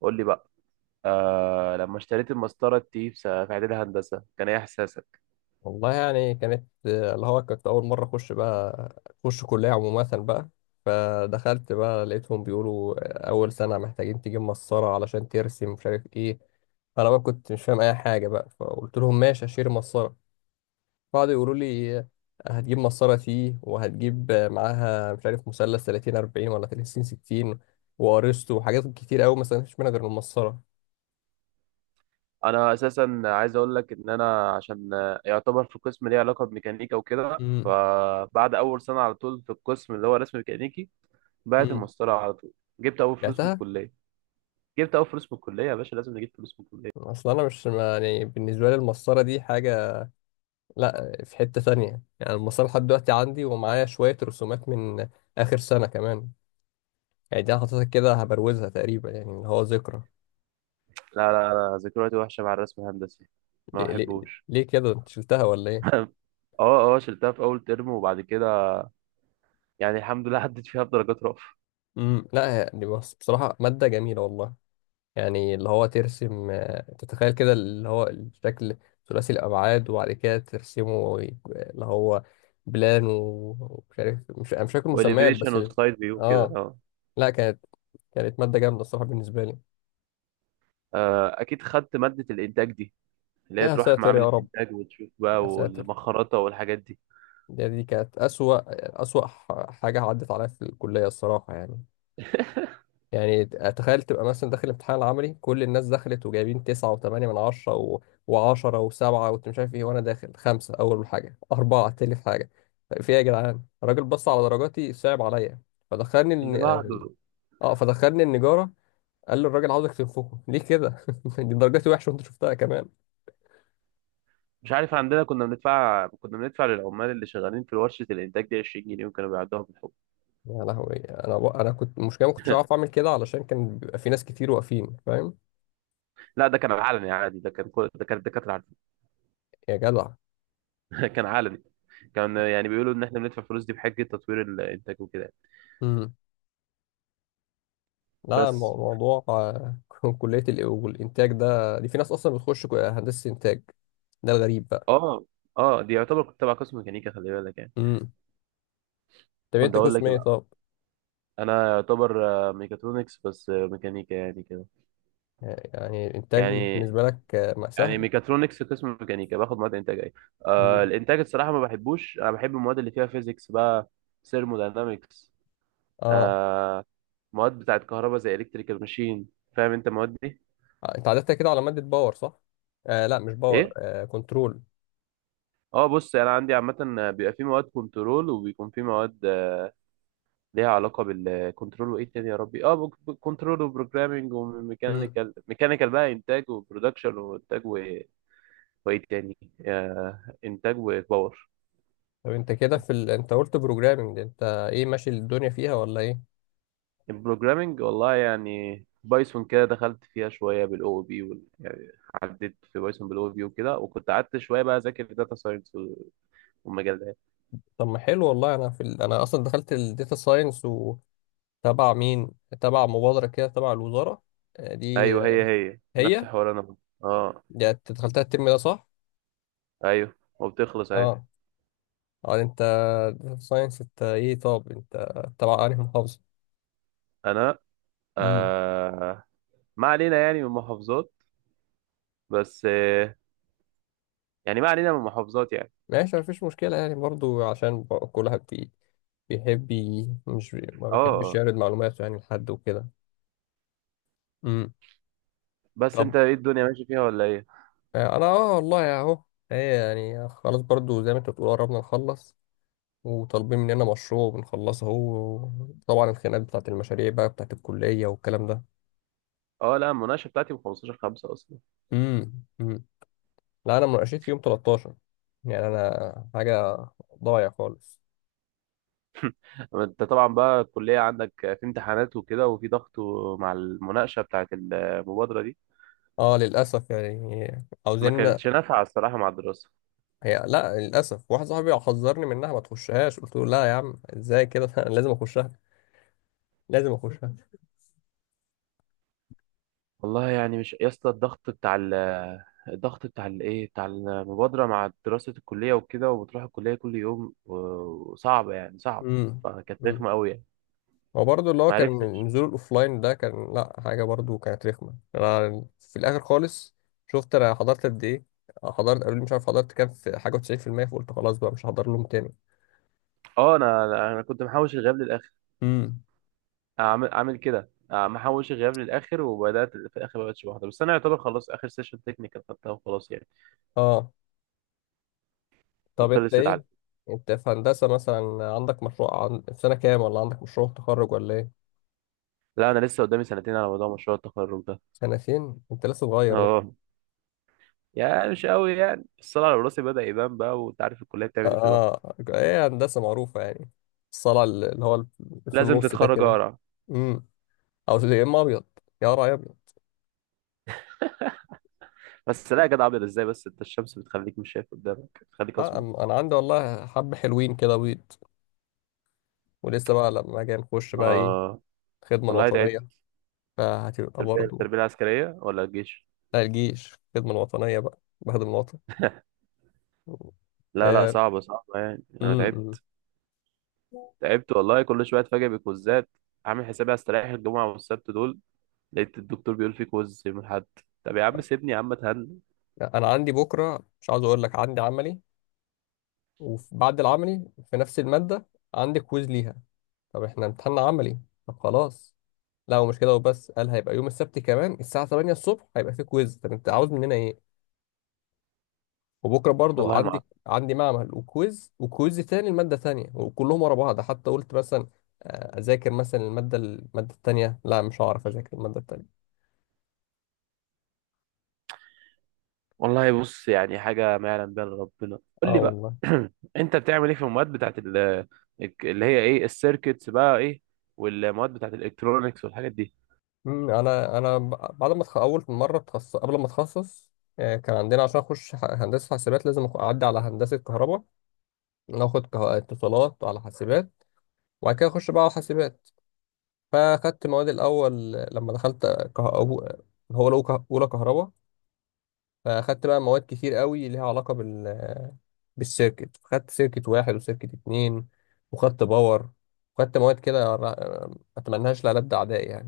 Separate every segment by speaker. Speaker 1: قول لي بقى. لما اشتريت المسطره دي في اعدادي هندسه، كان ايه احساسك؟
Speaker 2: والله يعني كانت اللي هو كنت أول مرة أخش بقى. أخش كلية عموما بقى. فدخلت بقى لقيتهم بيقولوا أول سنة محتاجين تجيب مسطرة علشان ترسم مش عارف إيه. أنا بقى كنت مش فاهم أي حاجة بقى، فقلت لهم ماشي، هشتري مسطرة. قعدوا يقولوا لي هتجيب مسطرة تي، وهتجيب معاها مش عارف مثلث 30 40 ولا 30 60 وأرسطو وحاجات كتير أوي ما استفدتش منها غير المسطرة.
Speaker 1: انا اساسا عايز اقول لك ان انا عشان يعتبر في قسم ليه علاقه بميكانيكا وكده.
Speaker 2: امم.
Speaker 1: فبعد اول سنه على طول في القسم اللي هو رسم ميكانيكي، بعت
Speaker 2: امم.
Speaker 1: المسطره على طول. جبت اول فلوس من
Speaker 2: بعتها.
Speaker 1: الكليه جبت اول فلوس من الكليه يا باشا. لازم نجيب فلوس من الكليه.
Speaker 2: اصل انا مش يعني بالنسبه لي المسطره دي حاجه. لا، في حتة ثانية، يعني المسار لحد دلوقتي عندي، ومعايا شوية رسومات من آخر سنة كمان. يعني دي أنا حاططها كده، هبروزها تقريبا، يعني اللي هو ذكرى.
Speaker 1: لا، لا، لا، ذكرياتي وحشه مع الرسم الهندسي. ما
Speaker 2: ليه, ليه,
Speaker 1: بحبوش.
Speaker 2: ليه كده، انت شلتها ولا ايه؟
Speaker 1: اه، اه، شلتها في اول ترم. وبعد كده يعني الحمد لله عدت فيها بدرجات رأفة.
Speaker 2: امم. لا يعني بص، بصراحة مادة جميلة والله. يعني اللي هو ترسم تتخيل كده اللي هو الشكل ثلاثي الأبعاد، وبعد كده ترسمه اللي هو بلان ومش عارف، مش أنا مش فاكر مسميات،
Speaker 1: واليفيشن
Speaker 2: بس
Speaker 1: وسايد فيو كده،
Speaker 2: اه.
Speaker 1: اه.
Speaker 2: لا، كانت مادة جامدة الصراحة بالنسبة لي.
Speaker 1: اكيد خدت مادة الانتاج دي اللي هي
Speaker 2: يا
Speaker 1: تروح
Speaker 2: ساتر
Speaker 1: معامل
Speaker 2: يا رب.
Speaker 1: الانتاج وتشوف
Speaker 2: يا
Speaker 1: بقى،
Speaker 2: ساتر.
Speaker 1: والمخرطة والحاجات دي.
Speaker 2: دي كانت أسوأ أسوأ حاجة عدت عليا في الكلية الصراحة يعني. يعني تخيل تبقى مثلا داخل الامتحان العملي، كل الناس دخلت وجايبين تسعة وثمانية من عشرة وعشرة وسبعة، وأنت مش عارف إيه، وأنا داخل خمسة أول حاجة، أربعة تاني حاجة. طيب في إيه يا جدعان، الراجل بص على درجاتي، صعب عليا. فدخلني
Speaker 1: اللي
Speaker 2: الن...
Speaker 1: بعده.
Speaker 2: فدخلني النجارة. قال لي الراجل عاوزك تنفخه ليه كده؟ دي درجاتي وحشة وأنت شفتها كمان.
Speaker 1: مش عارف، عندنا كنا بندفع للعمال اللي شغالين في ورشة الانتاج دي 20 جنيه، وكانوا بيعدوها بالحب.
Speaker 2: يا لهوي. أنا كنت المشكلة ما كنتش عارف أعمل كده، علشان كان بيبقى في ناس كتير واقفين، فاهم.
Speaker 1: لا، ده كان علني عادي، ده كان كل ده كان الدكاترة عارفين.
Speaker 2: يا جدع.
Speaker 1: كان علني. كان يعني بيقولوا ان احنا بندفع فلوس دي بحجة تطوير الانتاج وكده.
Speaker 2: امم. لا،
Speaker 1: بس.
Speaker 2: موضوع كلية والإنتاج ده دي في ناس أصلا بتخش هندسة إنتاج. ده الغريب بقى.
Speaker 1: اه، اه، دي يعتبر كنت تبع قسم ميكانيكا، خلي بالك يعني.
Speaker 2: امم. طب
Speaker 1: كنت
Speaker 2: أنت
Speaker 1: اقول
Speaker 2: قسم
Speaker 1: لك إيه
Speaker 2: إيه
Speaker 1: بقى؟
Speaker 2: طب؟
Speaker 1: انا يعتبر ميكاترونكس، بس ميكانيكا يعني كده.
Speaker 2: يعني الإنتاج
Speaker 1: يعني
Speaker 2: بالنسبة لك ما
Speaker 1: يعني
Speaker 2: سهل؟
Speaker 1: ميكاترونكس قسم ميكانيكا، باخد مواد انتاج ايه.
Speaker 2: امم.
Speaker 1: الانتاج الصراحه ما بحبوش. انا بحب المواد اللي فيها فيزيكس بقى، ثيرموداينامكس.
Speaker 2: أه.
Speaker 1: آه. مواد بتاعت كهرباء زي الكتريكال ماشين. فاهم انت المواد دي؟
Speaker 2: أنت عدتها كده على مادة باور صح؟ لا مش باور،
Speaker 1: ايه.
Speaker 2: كنترول.
Speaker 1: اه، بص، انا عندي عامه بيبقى في مواد كنترول، وبيكون في مواد ليها علاقه بالكنترول. وايه تاني يا ربي، اه، كنترول وبروجرامنج
Speaker 2: امم.
Speaker 1: وميكانيكال ميكانيكال بقى، انتاج وبرودكشن وانتاج وايه تاني، انتاج وباور.
Speaker 2: طب أنت كده في أنت قلت بروجرامنج. أنت إيه، ماشي الدنيا فيها ولا إيه؟
Speaker 1: البروجرامينج والله يعني بايثون كده دخلت فيها شويه، بالاو بي يعني عديت في بايثون بالاو بي وكده، وكنت قعدت شويه بقى اذاكر داتا ساينس والمجال ده.
Speaker 2: طب ما حلو والله. أنا في أنا أصلا دخلت الداتا ساينس وتبع مين؟ تبع مبادرة كده تبع الوزارة. آه، دي
Speaker 1: ايوه،
Speaker 2: آه،
Speaker 1: هي نفس
Speaker 2: هي.
Speaker 1: حوار انا. اه.
Speaker 2: يعني انت دخلتها الترم ده صح؟
Speaker 1: ايوه، وبتخلص اهي.
Speaker 2: اه. اه، انت، داتا ساينس، انت ايه، طب انت تبع انهي محافظة؟
Speaker 1: انا
Speaker 2: امم.
Speaker 1: آه ما علينا يعني من محافظات. بس يعني ما علينا من محافظات يعني.
Speaker 2: ماشي، مفيش مشكلة يعني برضو، عشان كل واحد بيحب مش ما
Speaker 1: اه.
Speaker 2: بيحبش
Speaker 1: آه.
Speaker 2: يعرض معلوماته يعني لحد وكده. امم.
Speaker 1: بس
Speaker 2: طب
Speaker 1: انت ايه، الدنيا ماشي فيها ولا ايه؟
Speaker 2: انا اه والله اهو. ايه يعني، خلاص، برضو زي ما انت بتقول، قربنا نخلص، وطالبين مننا مشروع بنخلصه اهو. طبعا الخناقات بتاعت المشاريع بقى، بتاعت الكلية والكلام ده.
Speaker 1: اه، لا، المناقشه بتاعتي من 15/5 اصلا.
Speaker 2: امم. لا انا مناقشتي يوم 13. يعني انا حاجه ضايع خالص.
Speaker 1: انت طبعا بقى الكلية عندك في امتحانات وكده، وفي ضغط مع المناقشة بتاعت المبادرة دي.
Speaker 2: اه، للاسف يعني.
Speaker 1: ما
Speaker 2: عاوزين.
Speaker 1: كانتش نافعة الصراحة مع الدراسة.
Speaker 2: هي، لا، للاسف واحد صاحبي حذرني منها، ما تخشهاش، قلت له لا يا عم، ازاي كده؟ انا لازم اخشها. لازم اخشها.
Speaker 1: والله يعني مش يا اسطى، الضغط بتاع الايه بتاع المبادرة مع دراسة الكلية وكده، وبتروح الكلية كل يوم وصعبة يعني صعب.
Speaker 2: امم.
Speaker 1: فكانت
Speaker 2: امم.
Speaker 1: رخمة قوي يعني.
Speaker 2: هو برضه اللي هو
Speaker 1: ما
Speaker 2: كان
Speaker 1: عرفتش.
Speaker 2: نزول الاوفلاين ده كان، لا حاجه برضه كانت رخمه. انا في الاخر خالص، شفت انا حضرت قد ايه؟ حضرت، قالوا لي مش عارف حضرت كام في حاجه و90%، فقلت خلاص بقى مش هحضر لهم تاني.
Speaker 1: اه، انا انا أنا كنت محوش الغياب للاخر.
Speaker 2: امم.
Speaker 1: عامل كده، محوش الغياب للاخر. وبدات في الاخر ما بقتش بحضر، بس انا يعتبر خلاص اخر سيشن تكنيكال خدتها وخلاص يعني.
Speaker 2: اه. طب انت
Speaker 1: وخلصت على.
Speaker 2: ايه، انت في هندسة مثلا عندك مشروع في سنة كام ولا عندك مشروع تخرج ولا ايه؟
Speaker 1: لا، انا لسه قدامي سنتين على موضوع مشروع التخرج ده.
Speaker 2: سنتين؟ انت لسه صغير بقى.
Speaker 1: اه، يعني مش قوي يعني، الصلاة على راسي بدأ يبان بقى، وانت عارف الكلية
Speaker 2: اه.
Speaker 1: بتعمل ايه في الواحد.
Speaker 2: ايه هندسة معروفة يعني، الصلع اللي هو في
Speaker 1: لازم
Speaker 2: النص ده
Speaker 1: تتخرج
Speaker 2: كده.
Speaker 1: اقرا.
Speaker 2: امم. او يا اما ابيض. يا راعي ابيض.
Speaker 1: بس لا يا جدع، ابيض ازاي؟ بس انت الشمس بتخليك مش شايف قدامك، بتخليك
Speaker 2: اه،
Speaker 1: اسمر.
Speaker 2: انا عندي والله حبة حلوين كده بيض. ولسه بقى لما اجي نخش بقى ايه،
Speaker 1: اه،
Speaker 2: الخدمة
Speaker 1: والله
Speaker 2: الوطنية،
Speaker 1: تعبت.
Speaker 2: فهتبقى
Speaker 1: التربية
Speaker 2: برضو.
Speaker 1: التربية العسكرية ولا الجيش؟
Speaker 2: لا، الجيش، الخدمة الوطنية بقى، بخدم الوطن.
Speaker 1: لا، لا،
Speaker 2: آه.
Speaker 1: صعبة صعبة يعني، انا
Speaker 2: امم.
Speaker 1: تعبت. تعبت والله، كل شوية اتفاجئ بكوزات. عامل حسابي هستريح الجمعة والسبت دول، لقيت الدكتور بيقول في كوز يوم الاحد. طب يا عم سيبني، يا عم اتهنى.
Speaker 2: انا عندي بكره، مش عاوز اقول لك، عندي عملي، وبعد العملي في نفس الماده عندي كويز ليها. طب احنا امتحان عملي؟ طب خلاص. لا ومش كده وبس، قال هيبقى يوم السبت كمان الساعه 8 الصبح هيبقى في كويز، طب انت عاوز مننا ايه؟ وبكره برضو
Speaker 1: والله ما.
Speaker 2: عندي معمل وكويز وكويز تاني الماده تانية، وكلهم ورا بعض، حتى قلت مثلا اذاكر مثلا الماده التانية، لا مش هعرف اذاكر الماده التانية.
Speaker 1: والله بص، يعني حاجة ما يعلم بها إلا ربنا. قول
Speaker 2: اه
Speaker 1: لي بقى.
Speaker 2: والله.
Speaker 1: أنت بتعمل إيه في المواد بتاعت اللي هي إيه، السيركتس بقى، إيه والمواد بتاعت الإلكترونيكس والحاجات دي؟
Speaker 2: انا بعد ما اول مره اتخصص، قبل ما اتخصص كان عندنا عشان اخش هندسه حاسبات لازم اعدي على هندسه كهرباء، ناخد اتصالات على حاسبات، وبعد كده اخش بقى على حاسبات. فاخدت مواد الاول لما دخلت كه... أو- هو لو اولى كهرباء، فاخدت بقى مواد كتير قوي ليها علاقه بالسيركت، خدت سيركت واحد وسيركت اتنين، وخدت باور، وخدت مواد كده ما اتمناهاش لألد اعدائي.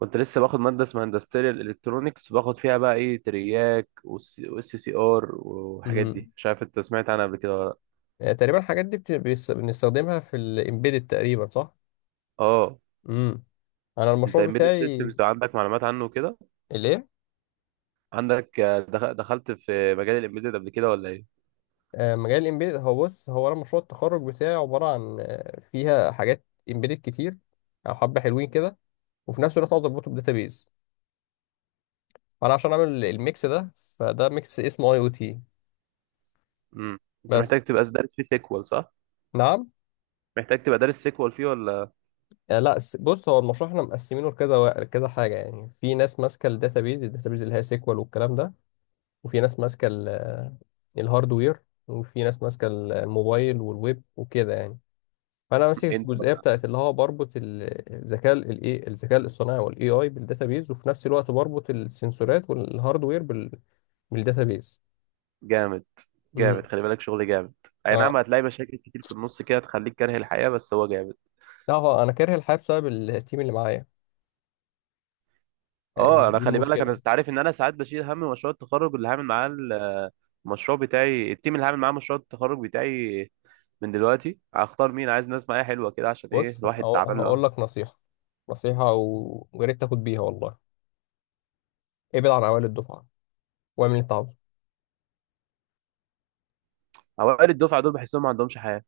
Speaker 1: كنت لسه باخد مادة اسمها اندستريال إلكترونيكس، باخد فيها بقى إيه، ترياك والسي سي آر والحاجات
Speaker 2: يعني،
Speaker 1: دي. مش عارف أنت سمعت عنها قبل كده ولا لأ؟
Speaker 2: يعني تقريبا الحاجات دي بنستخدمها في الامبيدد تقريبا صح؟
Speaker 1: أه.
Speaker 2: امم. انا
Speaker 1: أنت
Speaker 2: المشروع
Speaker 1: إمبيدد
Speaker 2: بتاعي.
Speaker 1: سيستمز عندك معلومات عنه كده؟
Speaker 2: الايه؟
Speaker 1: عندك دخلت في مجال الإمبيدد قبل كده ولا إيه؟
Speaker 2: مجال الامبيدد، هو بص، هو انا مشروع التخرج بتاعي عباره عن فيها حاجات امبيدد كتير، او حبه حلوين كده، وفي نفس الوقت عاوز اربطه بداتابيز، فانا عشان اعمل الميكس ده، فده ميكس اسمه IoT.
Speaker 1: مم. أنت محتاج
Speaker 2: بس.
Speaker 1: تبقى دارس فيه سيكوال صح؟
Speaker 2: نعم.
Speaker 1: محتاج تبقى دارس سيكوال فيه ولا
Speaker 2: لا بص هو المشروع احنا مقسمينه لكذا لكذا حاجه، يعني في ناس ماسكه الداتابيز اللي هي سيكوال والكلام ده، وفي ناس ماسكة الهاردوير، وفي ناس ماسكة الموبايل والويب وكده يعني. فأنا
Speaker 1: إيه؟
Speaker 2: ماسك
Speaker 1: أنت
Speaker 2: الجزئية بتاعت اللي هو بربط الذكاء الاصطناعي والاي اي بالداتابيز، وفي نفس الوقت بربط السنسورات والهاردوير بالداتابيز.
Speaker 1: جامد، جامد،
Speaker 2: امم.
Speaker 1: خلي بالك شغل جامد. اي نعم،
Speaker 2: اه،
Speaker 1: هتلاقي مشاكل كتير في النص كده تخليك كاره الحياة، بس هو جامد.
Speaker 2: لا هو انا كاره الحياة بسبب التيم اللي معايا. يعني دي,
Speaker 1: اه، انا
Speaker 2: دي
Speaker 1: خلي بالك، انا
Speaker 2: المشكلة.
Speaker 1: انت عارف ان انا ساعات بشيل هم مشروع التخرج اللي هعمل معاه. المشروع بتاعي، التيم اللي هعمل معاه مشروع التخرج بتاعي، من دلوقتي هختار. مين عايز ناس معايا حلوة كده، عشان ايه
Speaker 2: بص،
Speaker 1: الواحد تعبان
Speaker 2: هقول
Speaker 1: له.
Speaker 2: لك نصيحة، نصيحة ويا ريت تاخد بيها والله، ابعد عن أوائل الدفعة واعمل اللي أنت عاوزه.
Speaker 1: اوائل الدفعة دول بحسهم ما عندهمش حياة.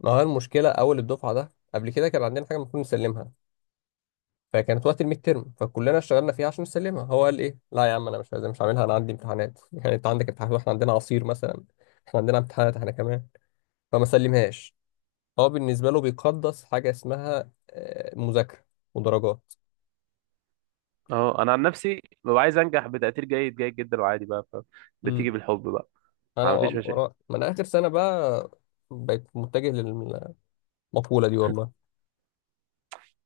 Speaker 2: ما هو المشكلة أول الدفعة ده، قبل كده كان عندنا حاجة المفروض نسلمها، فكانت وقت الميد ترم، فكلنا اشتغلنا فيها عشان نسلمها، هو قال ايه، لا يا عم انا مش عايز، مش عاملها، انا عندي امتحانات. يعني انت عندك امتحانات واحنا عندنا عصير مثلا؟ احنا عندنا امتحانات احنا كمان. فما سلمهاش. هو بالنسبه له بيقدس حاجه اسمها مذاكره ودرجات.
Speaker 1: اه، انا عن نفسي ببقى عايز انجح بتقدير جيد، جيد جدا، وعادي بقى. بتيجي
Speaker 2: امم.
Speaker 1: بالحب بقى.
Speaker 2: انا
Speaker 1: ما فيش
Speaker 2: والله،
Speaker 1: مشاكل.
Speaker 2: ورا ما انا اخر سنه بقى، بقيت متجه للمقوله دي والله.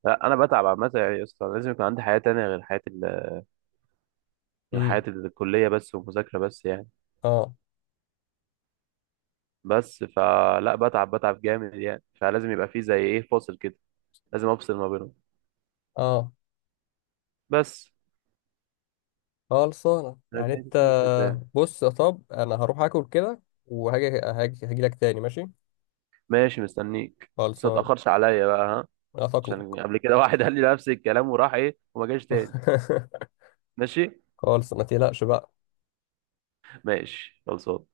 Speaker 1: لا، انا بتعب عامة يعني يا اسطى، لازم يكون عندي حياة تانية غير
Speaker 2: امم.
Speaker 1: حياتي الكلية بس ومذاكرة بس يعني.
Speaker 2: اه.
Speaker 1: بس، فلا بتعب، بتعب جامد يعني، فلازم يبقى فيه زي ايه فاصل كده. لازم افصل ما بينهم.
Speaker 2: اه،
Speaker 1: بس.
Speaker 2: خلصانه
Speaker 1: أنا
Speaker 2: يعني
Speaker 1: دي
Speaker 2: انت.
Speaker 1: كل الفكرة يعني.
Speaker 2: بص يا طب، انا هروح اكل كده وهاجي هاجي هاجي لك تاني، ماشي؟
Speaker 1: ماشي، مستنيك، بس ما
Speaker 2: خلصانه.
Speaker 1: تأخرش عليا بقى، ها؟
Speaker 2: هتقلق.
Speaker 1: عشان قبل كده واحد قال لي نفس الكلام وراح ايه وما جاش تاني. ماشي،
Speaker 2: خالص، ما تقلقش بقى.
Speaker 1: ماشي، خلصان.